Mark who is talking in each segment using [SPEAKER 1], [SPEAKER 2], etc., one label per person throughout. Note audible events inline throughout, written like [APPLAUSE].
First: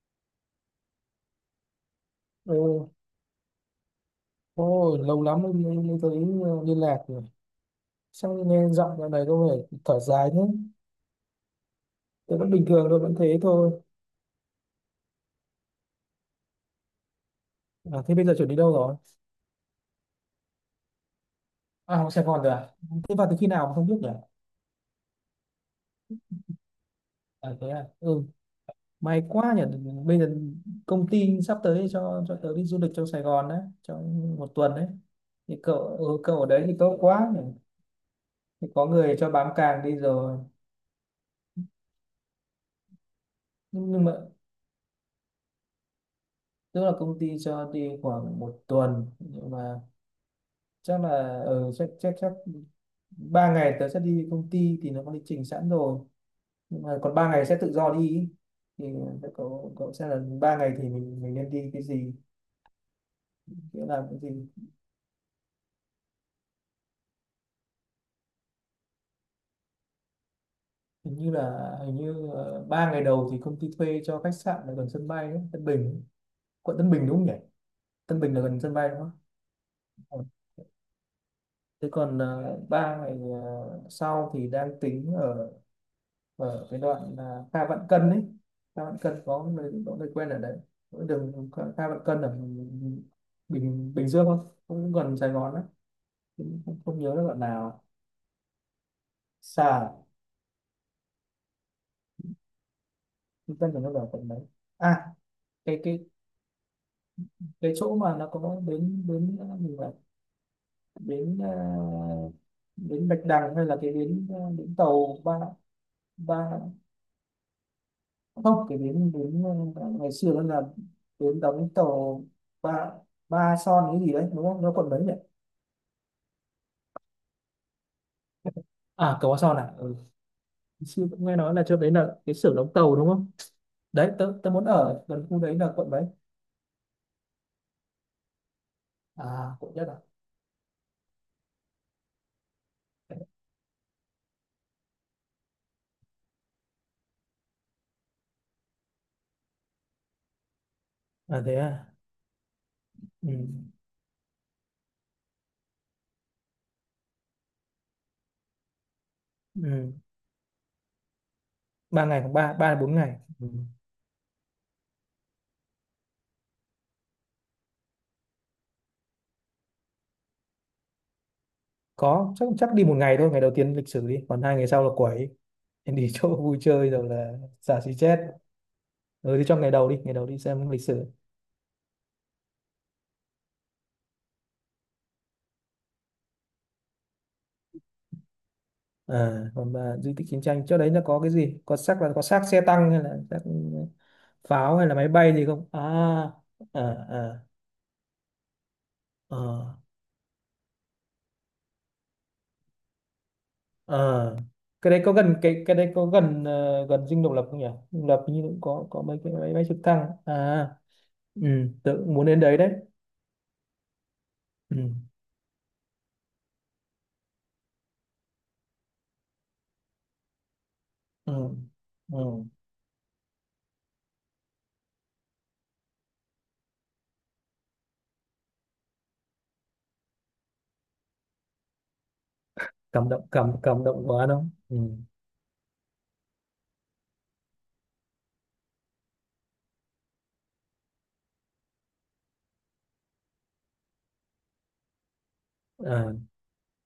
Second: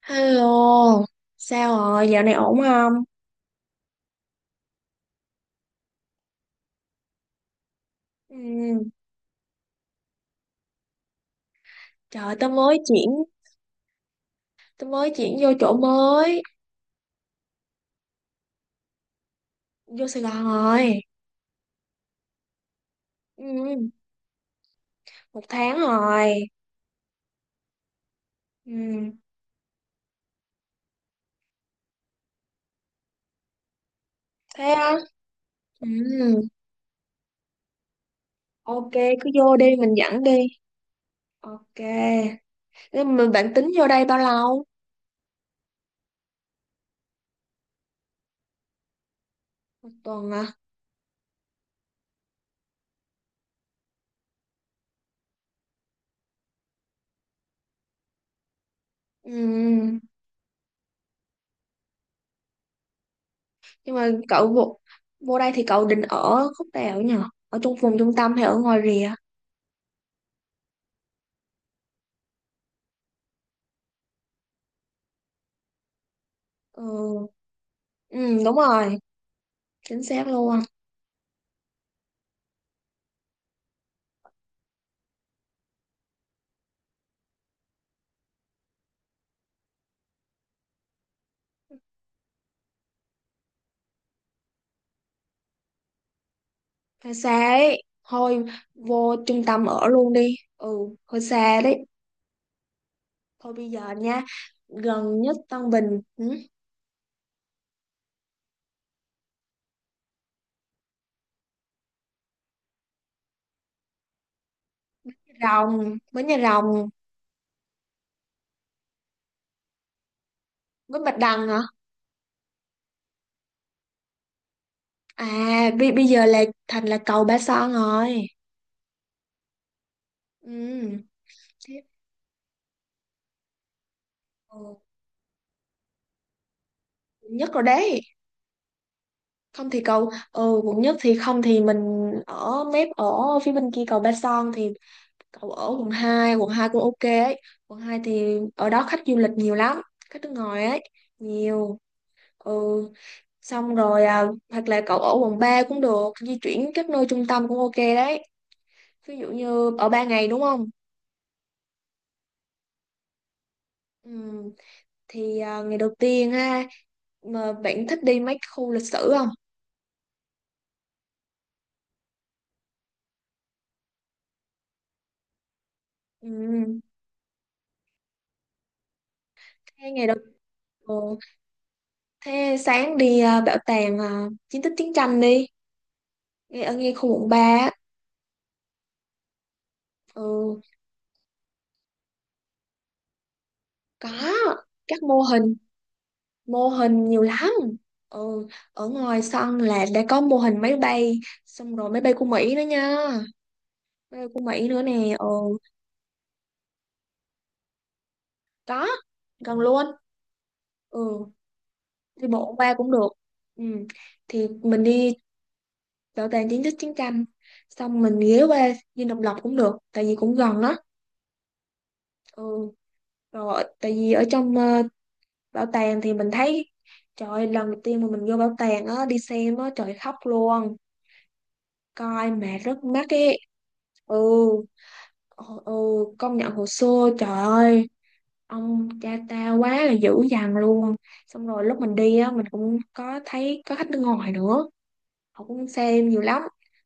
[SPEAKER 1] Hello, sao rồi, dạo này ổn
[SPEAKER 2] Ừ.
[SPEAKER 1] không?
[SPEAKER 2] Ôi, lâu lắm mới thấy liên lạc rồi. Sao
[SPEAKER 1] Ừ,
[SPEAKER 2] nghe giọng dạo này có vẻ thở dài thế?
[SPEAKER 1] trời,
[SPEAKER 2] Tôi vẫn bình thường thôi, vẫn thế thôi.
[SPEAKER 1] tao mới chuyển vô chỗ mới,
[SPEAKER 2] À, thế bây giờ chuẩn đi đâu rồi?
[SPEAKER 1] vô Sài Gòn rồi.
[SPEAKER 2] À, học Sài Gòn rồi à? Thế vào từ
[SPEAKER 1] Ừ,
[SPEAKER 2] khi nào mà không biết nhỉ?
[SPEAKER 1] một tháng rồi.
[SPEAKER 2] À, thế à? Ừ,
[SPEAKER 1] Ừ,
[SPEAKER 2] may quá nhỉ. Bây giờ công ty sắp tới cho tớ đi du lịch trong Sài Gòn đấy, trong một
[SPEAKER 1] thế
[SPEAKER 2] tuần đấy.
[SPEAKER 1] á?
[SPEAKER 2] Thì cậu,
[SPEAKER 1] Ừ,
[SPEAKER 2] ừ, cậu ở đấy thì tốt quá nhỉ. Thì có
[SPEAKER 1] ok,
[SPEAKER 2] người
[SPEAKER 1] cứ
[SPEAKER 2] cho bám
[SPEAKER 1] vô đi,
[SPEAKER 2] càng
[SPEAKER 1] mình
[SPEAKER 2] đi
[SPEAKER 1] dẫn
[SPEAKER 2] rồi.
[SPEAKER 1] đi. Ok, nhưng mà bạn tính vô
[SPEAKER 2] Nhưng
[SPEAKER 1] đây
[SPEAKER 2] nhưng mà,
[SPEAKER 1] bao lâu?
[SPEAKER 2] tức là công ty cho đi khoảng một tuần. Nhưng mà
[SPEAKER 1] Một tuần à?
[SPEAKER 2] chắc là ừ, chắc chắc chắc ba ngày tớ sẽ đi công ty thì nó có lịch trình sẵn rồi nhưng mà còn ba ngày sẽ tự do đi ý. Thì cậu cậu
[SPEAKER 1] Ừ,
[SPEAKER 2] sẽ là ba ngày thì mình nên đi cái gì, nghĩa
[SPEAKER 1] nhưng
[SPEAKER 2] là
[SPEAKER 1] mà
[SPEAKER 2] cái gì.
[SPEAKER 1] vô đây thì cậu định ở khúc nào nhỉ? Ở trong vùng trung tâm hay ở ngoài rìa?
[SPEAKER 2] Hình như ba ngày đầu thì công ty thuê cho khách sạn ở gần sân bay ấy, Tân Bình ấy. Quận
[SPEAKER 1] Ừ,
[SPEAKER 2] Tân Bình đúng không nhỉ?
[SPEAKER 1] ừ
[SPEAKER 2] Tân Bình là
[SPEAKER 1] đúng
[SPEAKER 2] gần sân bay
[SPEAKER 1] rồi,
[SPEAKER 2] đúng không?
[SPEAKER 1] chính
[SPEAKER 2] Ừ.
[SPEAKER 1] xác luôn.
[SPEAKER 2] Thế còn ba ngày sau thì đang tính ở, ở cái đoạn là Kha Vạn Cân đấy, Kha Vạn Cân có nơi, có nơi quen ở đấy. Có đường Kha Kha Vạn Cân ở Bình Bình Dương không, cũng gần Sài Gòn đấy. Cũng không, không
[SPEAKER 1] Hơi
[SPEAKER 2] nhớ là đoạn
[SPEAKER 1] xa ấy,
[SPEAKER 2] nào.
[SPEAKER 1] thôi vô trung
[SPEAKER 2] Xa
[SPEAKER 1] tâm ở
[SPEAKER 2] à?
[SPEAKER 1] luôn đi, ừ, hơi xa đấy. Thôi
[SPEAKER 2] Trung
[SPEAKER 1] bây
[SPEAKER 2] tâm của
[SPEAKER 1] giờ
[SPEAKER 2] nó là
[SPEAKER 1] nha,
[SPEAKER 2] quận đấy. À,
[SPEAKER 1] gần nhất Tân
[SPEAKER 2] cái
[SPEAKER 1] Bình ừ?
[SPEAKER 2] cái chỗ mà nó có bến, bến mình bảo vậy, bến bến Bạch Đằng hay là cái bến bến tàu ba,
[SPEAKER 1] Rồng, Bến
[SPEAKER 2] ba,
[SPEAKER 1] Nhà Rồng.
[SPEAKER 2] không, cái bến bến ngày xưa nó là
[SPEAKER 1] Bến Bạch
[SPEAKER 2] bến
[SPEAKER 1] Đằng hả?
[SPEAKER 2] đóng tàu, ba, ba Son cái gì đấy đúng không, nó còn mấy nhỉ?
[SPEAKER 1] À bây giờ là thành là cầu Ba Son rồi,
[SPEAKER 2] À, cầu qua Son à. Ừ.
[SPEAKER 1] ừ.
[SPEAKER 2] Sư cũng nghe nói là chỗ
[SPEAKER 1] thế-
[SPEAKER 2] đấy là cái xưởng đóng tàu đúng không? Đấy tớ, tớ muốn
[SPEAKER 1] ừ.
[SPEAKER 2] ở gần khu đấy là quận mấy?
[SPEAKER 1] Quận nhất rồi đấy,
[SPEAKER 2] À,
[SPEAKER 1] không
[SPEAKER 2] quận
[SPEAKER 1] thì
[SPEAKER 2] nhất à?
[SPEAKER 1] cầu, ừ quận nhất, thì không thì mình ở mép, ở phía bên kia cầu Ba Son thì cầu ở quận hai, quận 2 cũng ok ấy. Quận 2 thì ở đó khách du lịch nhiều lắm, khách nước ngoài ấy,
[SPEAKER 2] À thế
[SPEAKER 1] nhiều.
[SPEAKER 2] à?
[SPEAKER 1] Ừ
[SPEAKER 2] Ừ.
[SPEAKER 1] xong rồi à, hoặc là cậu ở quận 3 cũng được, di chuyển các nơi trung tâm cũng ok đấy. Ví dụ như ở
[SPEAKER 2] Ừ.
[SPEAKER 1] 3 ngày đúng không,
[SPEAKER 2] Ba ngày hoặc ba, ba đến bốn ngày. Ừ.
[SPEAKER 1] ừ, thì ngày đầu tiên ha, mà bạn thích đi mấy khu lịch sử không?
[SPEAKER 2] Có, chắc chắc đi một ngày thôi, ngày đầu tiên lịch sử đi, còn hai ngày sau là quẩy, em đi
[SPEAKER 1] Ừ,
[SPEAKER 2] chỗ [LAUGHS] vui chơi rồi là xả xì chết. Ừ, thì trong ngày đầu
[SPEAKER 1] thế
[SPEAKER 2] đi,
[SPEAKER 1] ngày
[SPEAKER 2] ngày
[SPEAKER 1] đầu,
[SPEAKER 2] đầu đi xem lịch
[SPEAKER 1] ừ,
[SPEAKER 2] sử.
[SPEAKER 1] thế sáng đi à, bảo tàng à, chiến tích chiến tranh đi, ngay ở ngay khu quận 3 á.
[SPEAKER 2] À, còn mà di tích chiến
[SPEAKER 1] Ừ
[SPEAKER 2] tranh chỗ đấy nó có cái gì, có xác, là có xác xe tăng hay là xác
[SPEAKER 1] có,
[SPEAKER 2] pháo hay là
[SPEAKER 1] các
[SPEAKER 2] máy
[SPEAKER 1] mô
[SPEAKER 2] bay gì
[SPEAKER 1] hình,
[SPEAKER 2] không à?
[SPEAKER 1] mô
[SPEAKER 2] À.
[SPEAKER 1] hình nhiều
[SPEAKER 2] À,
[SPEAKER 1] lắm. Ừ ở ngoài sân
[SPEAKER 2] à.
[SPEAKER 1] là đã có mô hình máy bay, xong rồi máy bay của Mỹ nữa nha, quê
[SPEAKER 2] Ờ,
[SPEAKER 1] của Mỹ nữa
[SPEAKER 2] cái đấy có
[SPEAKER 1] nè ờ,
[SPEAKER 2] gần cái đấy có gần gần dinh độc lập không nhỉ? Dinh độc lập như cũng
[SPEAKER 1] có
[SPEAKER 2] có mấy cái máy
[SPEAKER 1] gần
[SPEAKER 2] bay trực
[SPEAKER 1] luôn.
[SPEAKER 2] thăng. À,
[SPEAKER 1] Ừ
[SPEAKER 2] ừ, tự muốn
[SPEAKER 1] đi
[SPEAKER 2] đến
[SPEAKER 1] bộ
[SPEAKER 2] đấy đấy.
[SPEAKER 1] qua cũng được. Ừ thì
[SPEAKER 2] Ừ,
[SPEAKER 1] mình đi bảo tàng chiến tích chiến tranh, xong mình ghé qua Dinh Độc Lập cũng được, tại vì cũng gần đó.
[SPEAKER 2] ừ, ừ.
[SPEAKER 1] Ừ rồi tại vì ở trong bảo tàng thì mình thấy, trời ơi, lần đầu tiên mà mình vô bảo tàng á đi xem á trời khóc luôn, coi mà rất mắc
[SPEAKER 2] Cảm động,
[SPEAKER 1] ấy.
[SPEAKER 2] cảm cảm động
[SPEAKER 1] Ừ
[SPEAKER 2] quá đâu. Ừ.
[SPEAKER 1] ừ ừ, công nhận hồ sơ, trời ơi, ông cha tao quá là dữ dằn luôn. Xong rồi lúc mình đi á mình cũng có thấy có khách nước ngoài nữa, họ cũng xem
[SPEAKER 2] À,
[SPEAKER 1] nhiều lắm.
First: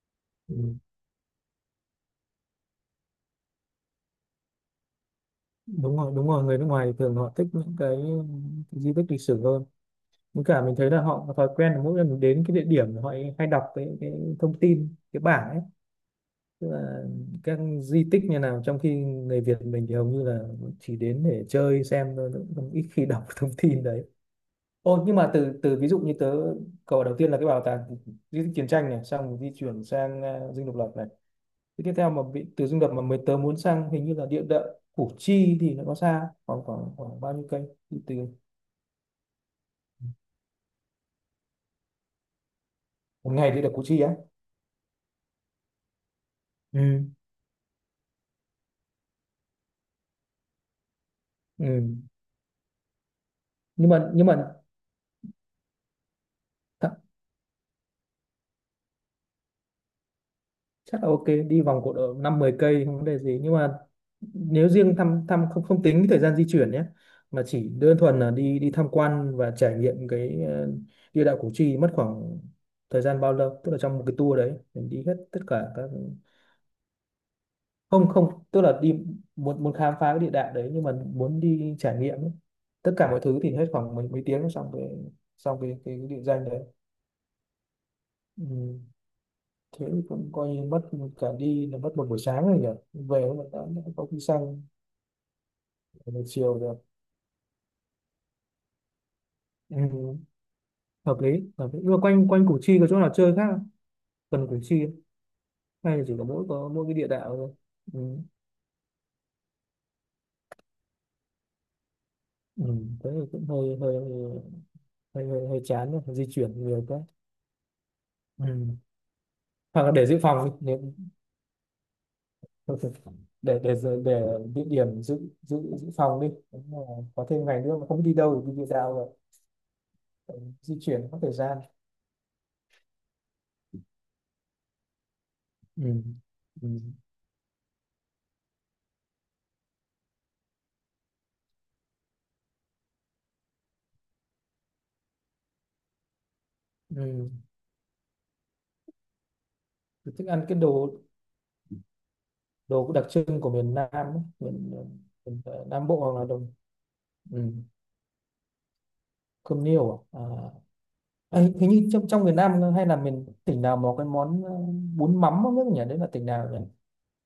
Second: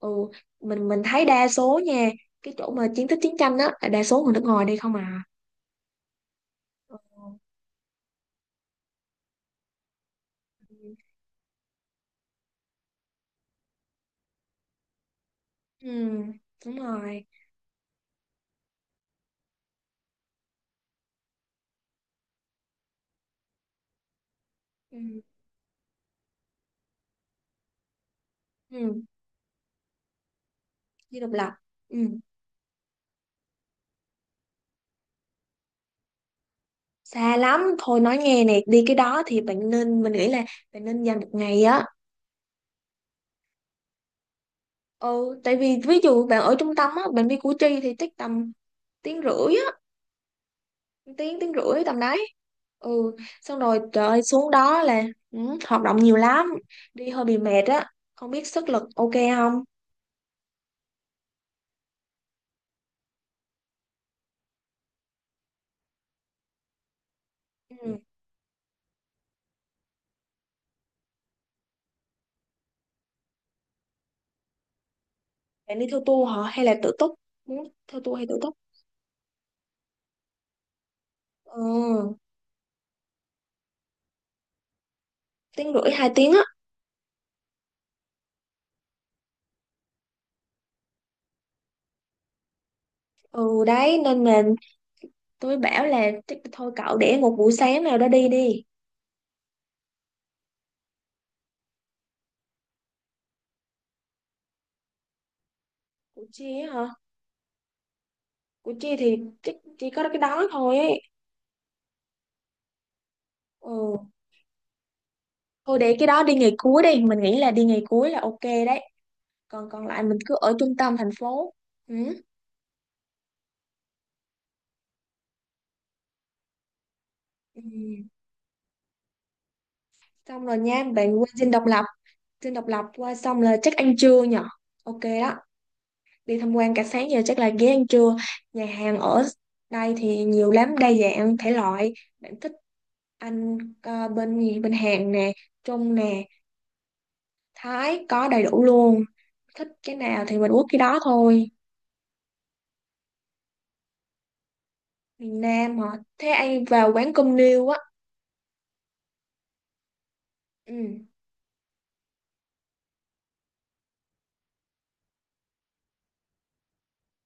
[SPEAKER 1] Ừ
[SPEAKER 2] ừ.
[SPEAKER 1] mình thấy đa số nha, cái chỗ mà chiến tích chiến tranh á là đa số người nước ngoài đi không à.
[SPEAKER 2] Đúng rồi, đúng rồi, người nước ngoài thường họ thích những cái di tích lịch sử hơn. Với cả mình thấy
[SPEAKER 1] Ừ,
[SPEAKER 2] là họ có thói quen là mỗi lần mình đến cái địa điểm là họ hay đọc cái thông tin cái bảng ấy,
[SPEAKER 1] ừ,
[SPEAKER 2] tức
[SPEAKER 1] đúng
[SPEAKER 2] là
[SPEAKER 1] rồi,
[SPEAKER 2] các di tích như nào, trong khi người Việt mình thì hầu như là chỉ đến để chơi xem thôi, cũng không- ít khi đọc [LAUGHS] thông tin đấy. Ô, nhưng
[SPEAKER 1] ừ,
[SPEAKER 2] mà từ từ, ví dụ như tớ, cầu đầu tiên là cái bảo tàng di tích chiến tranh
[SPEAKER 1] ừ.
[SPEAKER 2] này, xong rồi di chuyển sang à, Dinh Độc Lập này.
[SPEAKER 1] Đi độc lập,
[SPEAKER 2] Thế tiếp
[SPEAKER 1] ừ.
[SPEAKER 2] theo mà bị từ Dinh Độc Lập mà mới tớ muốn sang hình như là địa đạo Củ Chi thì nó có xa khoảng khoảng khoảng bao
[SPEAKER 1] Xa
[SPEAKER 2] nhiêu
[SPEAKER 1] lắm,
[SPEAKER 2] cây? Từ
[SPEAKER 1] thôi
[SPEAKER 2] từ-
[SPEAKER 1] nói nghe nè, đi cái đó thì bạn nên, mình nghĩ là bạn nên dành một ngày á.
[SPEAKER 2] một ngày đi được Củ Chi á.
[SPEAKER 1] Ừ tại vì ví dụ bạn ở trung tâm á
[SPEAKER 2] Ừ.
[SPEAKER 1] bạn đi Củ Chi thì chắc tầm tiếng rưỡi á, tiếng tiếng
[SPEAKER 2] Ừ.
[SPEAKER 1] rưỡi tầm đấy. Ừ xong rồi
[SPEAKER 2] Nhưng
[SPEAKER 1] trời
[SPEAKER 2] mà,
[SPEAKER 1] ơi,
[SPEAKER 2] nhưng mà
[SPEAKER 1] xuống đó là, ừ, hoạt động nhiều lắm,
[SPEAKER 2] th-
[SPEAKER 1] đi hơi bị mệt á không biết sức lực ok không.
[SPEAKER 2] chắc là ok, đi vòng cột độ năm mười cây không vấn đề gì, nhưng mà nếu riêng thăm thăm không, không tính cái thời gian di chuyển nhé, mà chỉ đơn
[SPEAKER 1] Ừ.
[SPEAKER 2] thuần là đi đi tham quan và trải nghiệm cái địa đạo Củ Chi mất khoảng thời gian bao lâu, tức là trong một cái tour đấy mình đi hết tất cả
[SPEAKER 1] Bạn
[SPEAKER 2] các,
[SPEAKER 1] đi theo tour hả hay là tự túc, muốn theo
[SPEAKER 2] không
[SPEAKER 1] tour hay
[SPEAKER 2] không,
[SPEAKER 1] tự túc?
[SPEAKER 2] tức là đi, muốn muốn khám phá cái địa đạo đấy nhưng mà muốn đi trải
[SPEAKER 1] Ừ
[SPEAKER 2] nghiệm ấy. Tất cả mọi thứ thì hết khoảng mấy mấy tiếng xong cái, xong cái
[SPEAKER 1] tiếng rưỡi
[SPEAKER 2] cái
[SPEAKER 1] hai
[SPEAKER 2] địa
[SPEAKER 1] tiếng á,
[SPEAKER 2] danh đấy. Ừ. Thế cũng coi như mất, cả đi là mất một buổi sáng rồi nhỉ, về cũng đã
[SPEAKER 1] ừ
[SPEAKER 2] đã
[SPEAKER 1] đấy
[SPEAKER 2] có khi
[SPEAKER 1] nên là
[SPEAKER 2] sang
[SPEAKER 1] tôi bảo là
[SPEAKER 2] một
[SPEAKER 1] chắc
[SPEAKER 2] chiều
[SPEAKER 1] thôi
[SPEAKER 2] rồi.
[SPEAKER 1] cậu để một buổi sáng nào đó đi. Đi
[SPEAKER 2] Ừ, hợp lý, hợp lý. Nhưng mà quanh quanh Củ Chi có chỗ nào chơi khác không? Gần Củ Chi không? Hay là chỉ
[SPEAKER 1] Củ
[SPEAKER 2] có mỗi,
[SPEAKER 1] Chi
[SPEAKER 2] có
[SPEAKER 1] á hả?
[SPEAKER 2] mỗi cái địa đạo thôi. Ừ.
[SPEAKER 1] Củ Chi thì chắc chỉ có cái đó thôi ấy.
[SPEAKER 2] Ừ. Thế thì cũng hơi hơi,
[SPEAKER 1] Ừ
[SPEAKER 2] hơi
[SPEAKER 1] thôi
[SPEAKER 2] chán
[SPEAKER 1] để
[SPEAKER 2] rồi,
[SPEAKER 1] cái
[SPEAKER 2] phải
[SPEAKER 1] đó
[SPEAKER 2] di
[SPEAKER 1] đi
[SPEAKER 2] chuyển
[SPEAKER 1] ngày cuối
[SPEAKER 2] nhiều quá.
[SPEAKER 1] đi, mình nghĩ là đi ngày cuối là ok
[SPEAKER 2] Ừ.
[SPEAKER 1] đấy, còn
[SPEAKER 2] Hoặc
[SPEAKER 1] còn
[SPEAKER 2] là
[SPEAKER 1] lại
[SPEAKER 2] để
[SPEAKER 1] mình
[SPEAKER 2] dự
[SPEAKER 1] cứ
[SPEAKER 2] phòng đi
[SPEAKER 1] ở trung
[SPEAKER 2] nếu-
[SPEAKER 1] tâm thành phố. Ừ.
[SPEAKER 2] [LAUGHS] để dự- để địa điểm dự, dự phòng đi. Đúng là có thêm
[SPEAKER 1] Ừ.
[SPEAKER 2] ngày nữa mà không biết đi đâu thì đi địa đạo rồi. Ừ,
[SPEAKER 1] Xong rồi
[SPEAKER 2] di
[SPEAKER 1] nha,
[SPEAKER 2] chuyển mất
[SPEAKER 1] bạn qua
[SPEAKER 2] thời gian.
[SPEAKER 1] dinh độc lập qua xong là chắc ăn trưa nhở. Ok đó,
[SPEAKER 2] Ừ.
[SPEAKER 1] đi tham
[SPEAKER 2] Ừ.
[SPEAKER 1] quan cả sáng giờ chắc là ghé ăn trưa. Nhà hàng ở đây thì nhiều lắm, đa dạng thể loại. Bạn thích ăn bên gì? Bên Hàn nè, Trung nè,
[SPEAKER 2] Ừ.
[SPEAKER 1] Thái có đầy đủ luôn. Thích cái
[SPEAKER 2] Tôi
[SPEAKER 1] nào
[SPEAKER 2] thích
[SPEAKER 1] thì
[SPEAKER 2] ăn
[SPEAKER 1] mình
[SPEAKER 2] cái
[SPEAKER 1] uống cái
[SPEAKER 2] đồ,
[SPEAKER 1] đó thôi.
[SPEAKER 2] đồ đặc trưng của miền Nam ấy, miền,
[SPEAKER 1] Miền
[SPEAKER 2] miền
[SPEAKER 1] Nam hả?
[SPEAKER 2] Nam Bộ hoặc là
[SPEAKER 1] Thế
[SPEAKER 2] đồ,
[SPEAKER 1] ai vào quán cơm
[SPEAKER 2] ừ,
[SPEAKER 1] niêu á.
[SPEAKER 2] cơm niêu à.
[SPEAKER 1] Ừ,
[SPEAKER 2] À ấy, hình như trong, trong miền Nam hay là miền tỉnh nào mà có cái món bún mắm không biết nhỉ, đấy là tỉnh nào nhỉ?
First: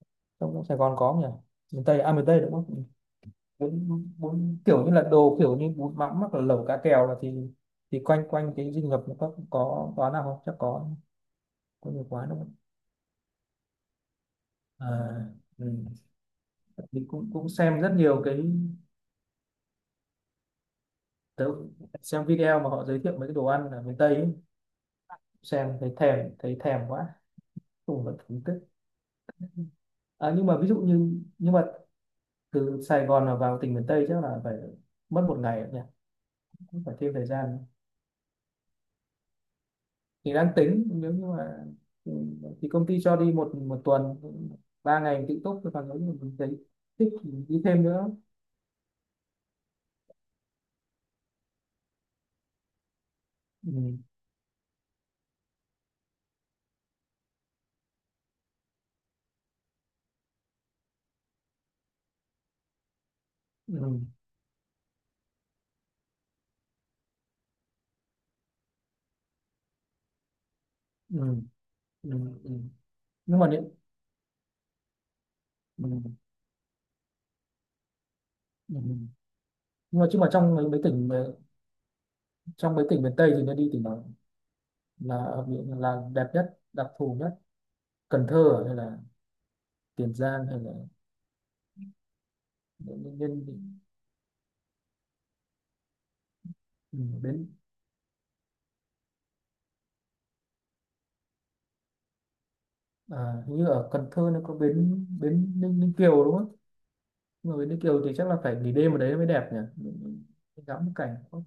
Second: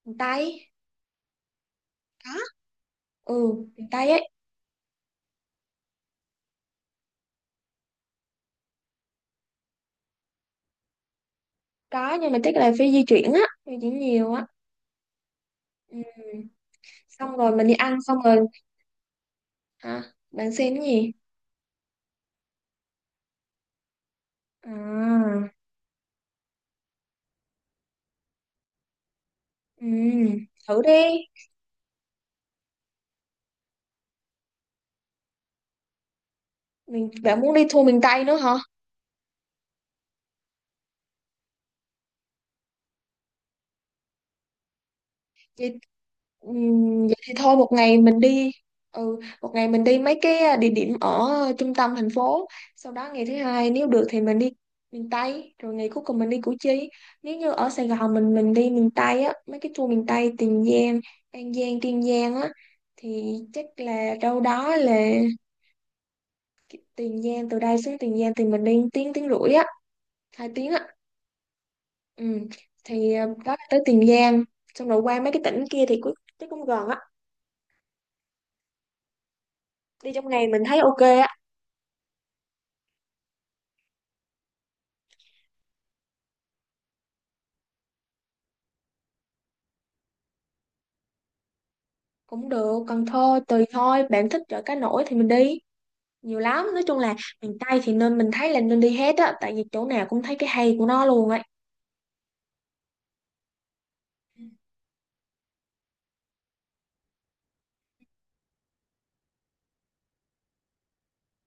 [SPEAKER 1] miền
[SPEAKER 2] Trong, trong
[SPEAKER 1] Tây.
[SPEAKER 2] Sài Gòn có không nhỉ? Miền Tây à, miền
[SPEAKER 1] Có.
[SPEAKER 2] Tây đúng không?
[SPEAKER 1] Ừ,
[SPEAKER 2] Ừ.
[SPEAKER 1] miền
[SPEAKER 2] Bún,
[SPEAKER 1] Tây ấy.
[SPEAKER 2] bún kiểu như là đồ, kiểu như bún mắm hoặc là lẩu cá kèo, là thì quanh quanh cái dinh Ngập nó có quán nào không, chắc có nhiều
[SPEAKER 1] Có
[SPEAKER 2] quán
[SPEAKER 1] nhưng mà
[SPEAKER 2] đúng không?
[SPEAKER 1] chắc là phải di chuyển á, di chuyển nhiều á.
[SPEAKER 2] À, ừ.
[SPEAKER 1] Ừ.
[SPEAKER 2] Mình cũng
[SPEAKER 1] Xong
[SPEAKER 2] cũng
[SPEAKER 1] rồi mình đi
[SPEAKER 2] xem rất
[SPEAKER 1] ăn xong
[SPEAKER 2] nhiều
[SPEAKER 1] rồi,
[SPEAKER 2] cái,
[SPEAKER 1] hả, bạn xem cái gì?
[SPEAKER 2] tớ xem video mà họ giới thiệu mấy cái đồ ăn ở miền Tây ấy,
[SPEAKER 1] À
[SPEAKER 2] xem thấy thèm, thấy thèm quá, cùng vẫn thưởng thức.
[SPEAKER 1] ừ,
[SPEAKER 2] À, nhưng mà ví dụ
[SPEAKER 1] thử đi.
[SPEAKER 2] như, nhưng mà từ Sài Gòn mà vào tỉnh miền Tây chắc là phải mất một ngày nhỉ, cũng phải
[SPEAKER 1] Mình
[SPEAKER 2] thêm thời
[SPEAKER 1] bạn muốn
[SPEAKER 2] gian.
[SPEAKER 1] đi tour miền Tây nữa hả?
[SPEAKER 2] Thì đang tính nếu như mà, ừ, thì công ty cho đi một một tuần, ba ngày tự túc,
[SPEAKER 1] Vậy,
[SPEAKER 2] còn nếu như mình
[SPEAKER 1] ừ,
[SPEAKER 2] thấy thích
[SPEAKER 1] vậy
[SPEAKER 2] thì
[SPEAKER 1] thì thôi
[SPEAKER 2] đi
[SPEAKER 1] một
[SPEAKER 2] thêm
[SPEAKER 1] ngày
[SPEAKER 2] nữa.
[SPEAKER 1] mình đi, ừ một ngày mình đi mấy cái địa điểm ở trung tâm thành phố, sau đó ngày thứ hai nếu
[SPEAKER 2] Ừ,
[SPEAKER 1] được thì mình đi miền Tây, rồi ngày cuối cùng mình đi Củ Chi. Nếu như ở Sài Gòn mình đi miền Tây á mấy cái tour miền Tây Tiền Giang An Giang Kiên Giang á, thì chắc
[SPEAKER 2] ừ,
[SPEAKER 1] là đâu đó là Tiền Giang, từ đây xuống Tiền Giang thì mình đi tiếng tiếng rưỡi á, hai tiếng á.
[SPEAKER 2] ừ, ừ,
[SPEAKER 1] Ừ.
[SPEAKER 2] ừ.
[SPEAKER 1] Thì
[SPEAKER 2] Nhưng mà
[SPEAKER 1] đó là
[SPEAKER 2] nếu,
[SPEAKER 1] tới Tiền Giang, xong rồi qua mấy cái tỉnh kia
[SPEAKER 2] ừ,
[SPEAKER 1] thì cũng gần á,
[SPEAKER 2] ừ. Ừ. Nhưng mà
[SPEAKER 1] đi
[SPEAKER 2] chứ mà
[SPEAKER 1] trong ngày
[SPEAKER 2] trong
[SPEAKER 1] mình
[SPEAKER 2] mấy
[SPEAKER 1] thấy
[SPEAKER 2] mấy
[SPEAKER 1] ok
[SPEAKER 2] tỉnh,
[SPEAKER 1] á.
[SPEAKER 2] trong mấy tỉnh miền Tây thì nên đi tỉnh nào, là ở biển là đẹp nhất, đặc thù nhất? Cần Thơ à, hay là Tiền Giang, hay là
[SPEAKER 1] Cũng được,
[SPEAKER 2] bến,
[SPEAKER 1] Cần
[SPEAKER 2] bến,
[SPEAKER 1] Thơ tùy
[SPEAKER 2] bến,
[SPEAKER 1] thôi, bạn thích chợ cá nổi thì mình đi, nhiều lắm, nói chung là
[SPEAKER 2] bến
[SPEAKER 1] miền Tây thì nên, mình thấy là nên đi hết á, tại vì chỗ nào cũng thấy cái hay của nó luôn ấy.
[SPEAKER 2] à, hình như ở Cần Thơ nó có bến, bến Ninh, Ninh Kiều đúng không? Nhưng mà bến Ninh Kiều thì chắc là phải nghỉ đêm ở đấy mới đẹp nhỉ. Mình- ngắm cái cảnh có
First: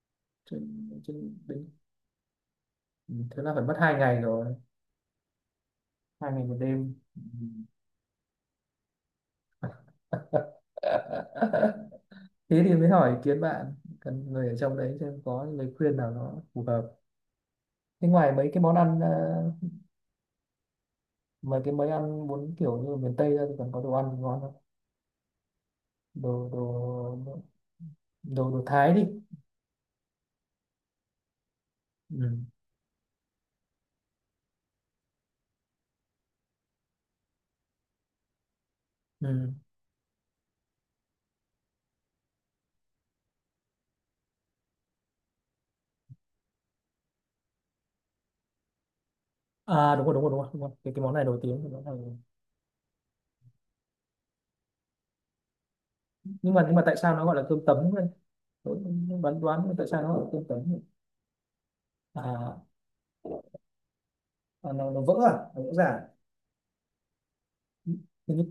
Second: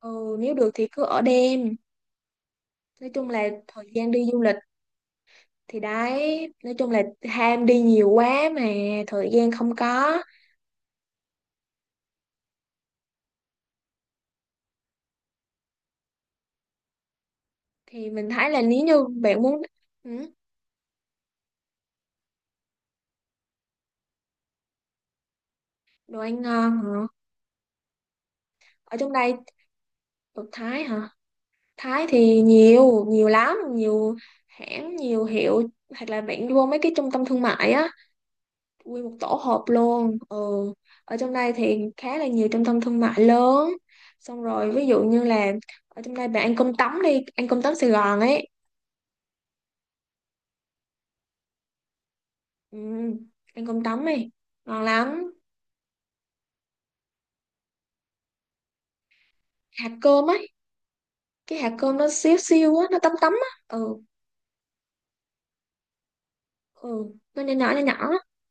[SPEAKER 1] Ừ nếu được thì
[SPEAKER 2] trên
[SPEAKER 1] cứ ở
[SPEAKER 2] trên bến.
[SPEAKER 1] đêm, nói
[SPEAKER 2] Ừ,
[SPEAKER 1] chung là
[SPEAKER 2] thế là phải mất
[SPEAKER 1] thời
[SPEAKER 2] hai
[SPEAKER 1] gian
[SPEAKER 2] ngày
[SPEAKER 1] đi du
[SPEAKER 2] rồi,
[SPEAKER 1] lịch thì
[SPEAKER 2] hai ngày
[SPEAKER 1] đấy,
[SPEAKER 2] một
[SPEAKER 1] nói chung
[SPEAKER 2] đêm.
[SPEAKER 1] là
[SPEAKER 2] Ừ.
[SPEAKER 1] ham đi nhiều quá mà thời gian không có.
[SPEAKER 2] [LAUGHS] Thế thì mới hỏi ý kiến bạn, cần người ở trong đấy xem có lời khuyên nào nó phù hợp. Thế
[SPEAKER 1] Thì mình
[SPEAKER 2] ngoài
[SPEAKER 1] thấy
[SPEAKER 2] mấy
[SPEAKER 1] là
[SPEAKER 2] cái món
[SPEAKER 1] nếu
[SPEAKER 2] ăn
[SPEAKER 1] như bạn muốn, ừ,
[SPEAKER 2] mấy cái, mấy ăn muốn kiểu như ở miền Tây ra thì còn có đồ ăn thì ngon lắm.
[SPEAKER 1] đồ ăn
[SPEAKER 2] Đồ, đồ
[SPEAKER 1] ngon hả?
[SPEAKER 2] đồ đồ Thái
[SPEAKER 1] Ở
[SPEAKER 2] đi.
[SPEAKER 1] trong đây, đồ Thái hả? Thái thì
[SPEAKER 2] Ừ.
[SPEAKER 1] nhiều, nhiều lắm, nhiều hãng nhiều hiệu, hoặc là bạn đi vô mấy cái trung tâm thương mại á, nguyên một tổ
[SPEAKER 2] Ừ.
[SPEAKER 1] hợp luôn ừ. Ở trong đây thì khá là nhiều trung tâm thương mại lớn, xong rồi ví dụ như là, ở trong đây bạn ăn cơm tấm đi, ăn cơm tấm Sài Gòn ấy.
[SPEAKER 2] À đúng rồi, đúng rồi, đúng rồi, đúng rồi. Cái món này nổi tiếng cái món này.
[SPEAKER 1] Ừ. Ăn cơm tấm đi, ngon lắm.
[SPEAKER 2] Nhưng mà, nhưng mà tại sao nó gọi là cơm tấm đây? Tôi cũng đoán đoán tại
[SPEAKER 1] Hạt
[SPEAKER 2] sao nó gọi là
[SPEAKER 1] cơm
[SPEAKER 2] cơm
[SPEAKER 1] ấy,
[SPEAKER 2] tấm nhỉ?
[SPEAKER 1] cái hạt cơm nó xíu
[SPEAKER 2] À,
[SPEAKER 1] xiu á, nó tấm tấm á, ừ,
[SPEAKER 2] à nó vỡ à, nó vỡ ra à?
[SPEAKER 1] ừ nó nhỏ nhỏ nhỏ nhỏ,
[SPEAKER 2] Hình như,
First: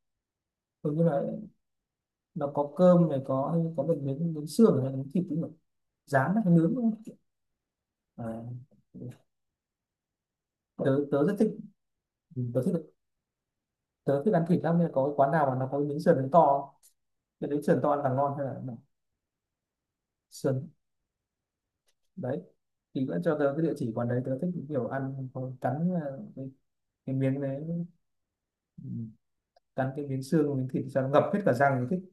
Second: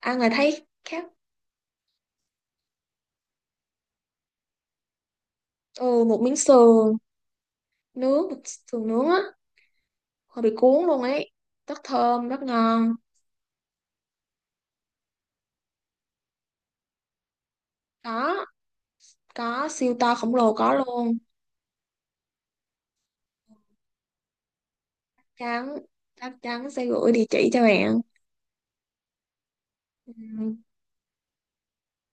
[SPEAKER 1] ăn là thấy
[SPEAKER 2] hình như
[SPEAKER 1] khác.
[SPEAKER 2] là nó có cơm này, có một miếng, miếng xương hay miếng thịt nữa,
[SPEAKER 1] Ừ, một
[SPEAKER 2] rán
[SPEAKER 1] miếng
[SPEAKER 2] hay nướng đúng
[SPEAKER 1] sườn,
[SPEAKER 2] không? À,
[SPEAKER 1] nướng, một sườn nướng á, hơi bị cuốn
[SPEAKER 2] tớ
[SPEAKER 1] luôn
[SPEAKER 2] tớ
[SPEAKER 1] ấy,
[SPEAKER 2] rất thích,
[SPEAKER 1] rất thơm rất
[SPEAKER 2] tớ thích,
[SPEAKER 1] ngon.
[SPEAKER 2] tớ thích ăn thịt lắm nên là có cái quán nào mà nó có miếng sườn to, cái đấy sườn to ăn càng ngon
[SPEAKER 1] có
[SPEAKER 2] hay là nào?
[SPEAKER 1] có siêu to khổng lồ,
[SPEAKER 2] Sườn
[SPEAKER 1] có luôn.
[SPEAKER 2] đấy thì vẫn cho tớ cái địa chỉ quán đấy, tớ thích kiểu ăn có
[SPEAKER 1] chắn
[SPEAKER 2] cắn
[SPEAKER 1] Chắc chắn sẽ gửi
[SPEAKER 2] cái
[SPEAKER 1] địa
[SPEAKER 2] miếng
[SPEAKER 1] chỉ cho
[SPEAKER 2] đấy,
[SPEAKER 1] bạn.
[SPEAKER 2] ừ, cắn cái miếng
[SPEAKER 1] Ừ.
[SPEAKER 2] xương, miếng thịt cho nó ngập hết cả răng thì thích.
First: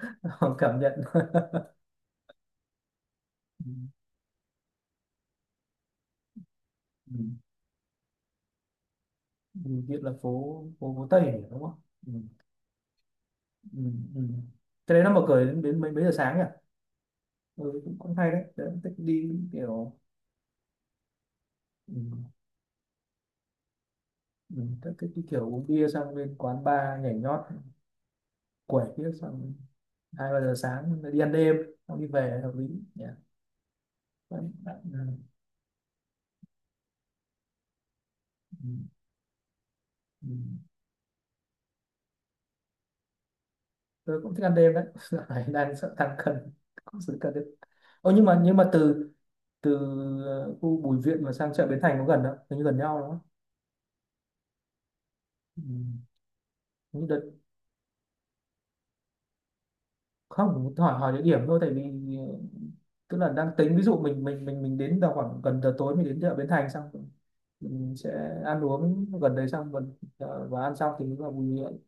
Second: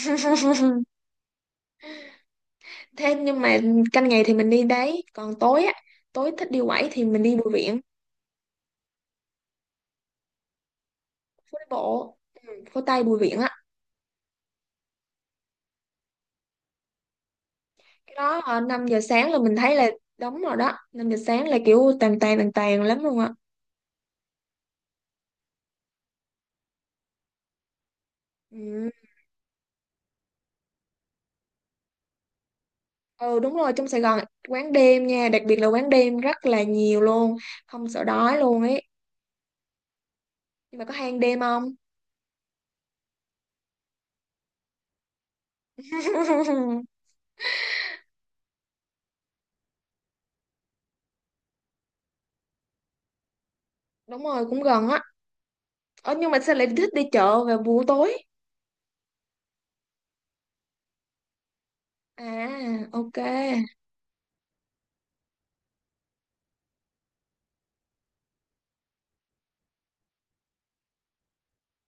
[SPEAKER 2] [LAUGHS] Cảm nhận [LAUGHS]
[SPEAKER 1] Thế nhưng mà,
[SPEAKER 2] ừ.
[SPEAKER 1] canh ngày thì mình đi đấy, còn tối á, tối thích đi quẩy thì
[SPEAKER 2] Ừ.
[SPEAKER 1] mình đi Bùi Viện.
[SPEAKER 2] Ừ, Hiện là phố, phố, phố Tây nhỉ,
[SPEAKER 1] Phố
[SPEAKER 2] đúng
[SPEAKER 1] đi
[SPEAKER 2] không? Ừ.
[SPEAKER 1] bộ, ừ, phố Tây Bùi Viện á.
[SPEAKER 2] Ừ. Ừ. Cái đấy nó mở cửa đến, đến mấy mấy giờ sáng nhỉ? Ừ, cũng
[SPEAKER 1] Cái
[SPEAKER 2] cũng hay
[SPEAKER 1] đó
[SPEAKER 2] đấy, tớ cũng
[SPEAKER 1] 5
[SPEAKER 2] thích
[SPEAKER 1] giờ
[SPEAKER 2] đi
[SPEAKER 1] sáng là mình thấy là
[SPEAKER 2] kiểu,
[SPEAKER 1] đóng rồi đó, 5 giờ sáng là kiểu
[SPEAKER 2] ừ.
[SPEAKER 1] tàn tàn tàn tàn lắm luôn á.
[SPEAKER 2] Ừ. Tớ thích đi kiểu uống bia sang bên quán bar nhảy nhót, quẩy
[SPEAKER 1] Ừ.
[SPEAKER 2] bia sang hai ba giờ sáng, đi ăn đêm xong đi về hợp lý nhỉ.
[SPEAKER 1] Ừ đúng rồi, trong Sài Gòn
[SPEAKER 2] Ừ,
[SPEAKER 1] quán đêm nha, đặc biệt là quán đêm rất là nhiều luôn, không sợ đói luôn ấy.
[SPEAKER 2] ừ, ừ.
[SPEAKER 1] Nhưng mà có hang đêm không?
[SPEAKER 2] Tôi cũng thích ăn đêm đấy. [LAUGHS] Dạo này đang sợ tăng cân,
[SPEAKER 1] [LAUGHS]
[SPEAKER 2] cũng sự cân đấy. Ô, nhưng mà, nhưng mà từ, từ khu Bùi Viện mà sang chợ Bến Thành có gần không, hình như gần nhau đúng không?
[SPEAKER 1] Đúng rồi cũng gần á.
[SPEAKER 2] Ừ.
[SPEAKER 1] Ờ, nhưng mà sao lại thích đi
[SPEAKER 2] Những đợt
[SPEAKER 1] chợ vào buổi tối?
[SPEAKER 2] không, hỏi, hỏi địa điểm thôi, tại vì ờ,
[SPEAKER 1] À ok.
[SPEAKER 2] tức là đang tính ví dụ mình đến vào khoảng gần giờ tối, mình đến chợ Bến Thành, xong ừ, mình sẽ ăn uống gần đấy, xong gần và ăn xong thì vào Bùi Viện.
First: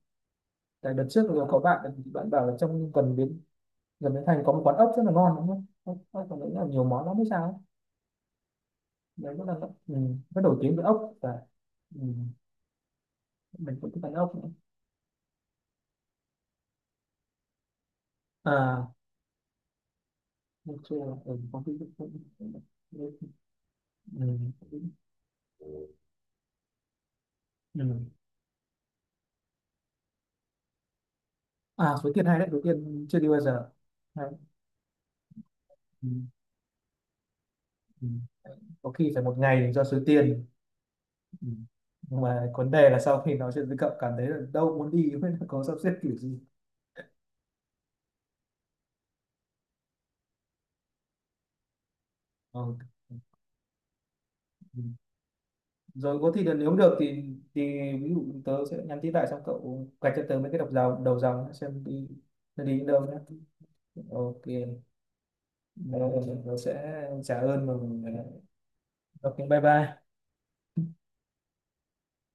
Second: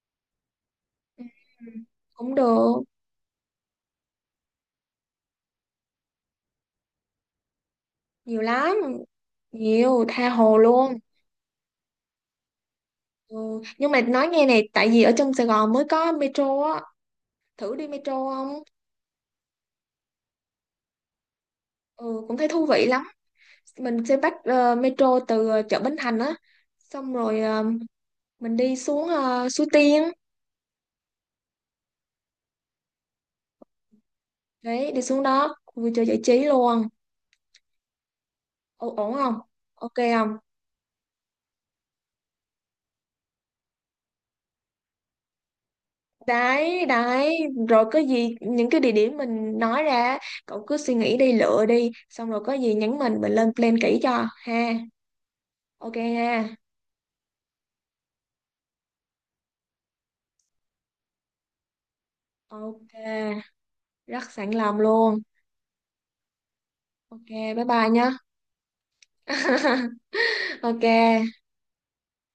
[SPEAKER 2] Tại đợt trước rồi có
[SPEAKER 1] Ừ,
[SPEAKER 2] bạn bạn
[SPEAKER 1] cũng
[SPEAKER 2] bảo là
[SPEAKER 1] được,
[SPEAKER 2] trong gần bến, gần bến Thành có một quán ốc rất là ngon đúng không, ốc, còn nghĩ là nhiều món lắm hay sao ấy.
[SPEAKER 1] nhiều lắm,
[SPEAKER 2] Đấy rất là, ừ,
[SPEAKER 1] nhiều tha
[SPEAKER 2] rất nổi
[SPEAKER 1] hồ
[SPEAKER 2] tiếng với
[SPEAKER 1] luôn.
[SPEAKER 2] ốc và, ừ,
[SPEAKER 1] Ừ.
[SPEAKER 2] mình
[SPEAKER 1] Nhưng
[SPEAKER 2] cũng
[SPEAKER 1] mà
[SPEAKER 2] thích ăn
[SPEAKER 1] nói
[SPEAKER 2] ốc
[SPEAKER 1] nghe
[SPEAKER 2] nữa.
[SPEAKER 1] này, tại vì ở trong Sài Gòn mới có metro á, thử đi metro không?
[SPEAKER 2] À, mình chưa, ừ, có cái,
[SPEAKER 1] Ừ cũng thấy thú vị lắm,
[SPEAKER 2] ừ,
[SPEAKER 1] mình sẽ bắt
[SPEAKER 2] ừ.
[SPEAKER 1] metro từ chợ Bến Thành á, xong rồi
[SPEAKER 2] Ừ.
[SPEAKER 1] mình đi xuống Suối Tiên,
[SPEAKER 2] À, Suối Tiên hay đấy, Suối Tiên chưa đi bao giờ, hay.
[SPEAKER 1] đấy đi xuống đó vui chơi
[SPEAKER 2] Ừ,
[SPEAKER 1] giải trí luôn.
[SPEAKER 2] ừ. Có
[SPEAKER 1] Ồ,
[SPEAKER 2] khi
[SPEAKER 1] ổn
[SPEAKER 2] phải một
[SPEAKER 1] không?
[SPEAKER 2] ngày do
[SPEAKER 1] Ok
[SPEAKER 2] Suối
[SPEAKER 1] không?
[SPEAKER 2] Tiên. Ừ. Nhưng mà vấn đề là sau khi nói chuyện với cậu cảm thấy là đâu muốn đi với có sắp xếp kiểu gì.
[SPEAKER 1] Đấy đấy, rồi có gì những cái địa điểm mình nói ra, cậu cứ suy nghĩ đi, lựa đi, xong rồi có
[SPEAKER 2] Ờ.
[SPEAKER 1] gì nhắn
[SPEAKER 2] Ừ,
[SPEAKER 1] mình lên plan kỹ cho ha.
[SPEAKER 2] ừ.
[SPEAKER 1] Ok
[SPEAKER 2] Rồi có thì được,
[SPEAKER 1] ha?
[SPEAKER 2] nếu được thì ví dụ tớ sẽ nhắn tin lại xong cậu gạch cho tớ mấy cái đọc dòng đầu dòng xem đi, nó đi đến
[SPEAKER 1] Ok,
[SPEAKER 2] đâu nhé.
[SPEAKER 1] rất
[SPEAKER 2] Ok.
[SPEAKER 1] sẵn lòng luôn.
[SPEAKER 2] Ờ, tớ sẽ
[SPEAKER 1] Ok
[SPEAKER 2] trả
[SPEAKER 1] bye
[SPEAKER 2] ơn và
[SPEAKER 1] bye nhá.
[SPEAKER 2] ok bye bye.
[SPEAKER 1] [LAUGHS] Ok.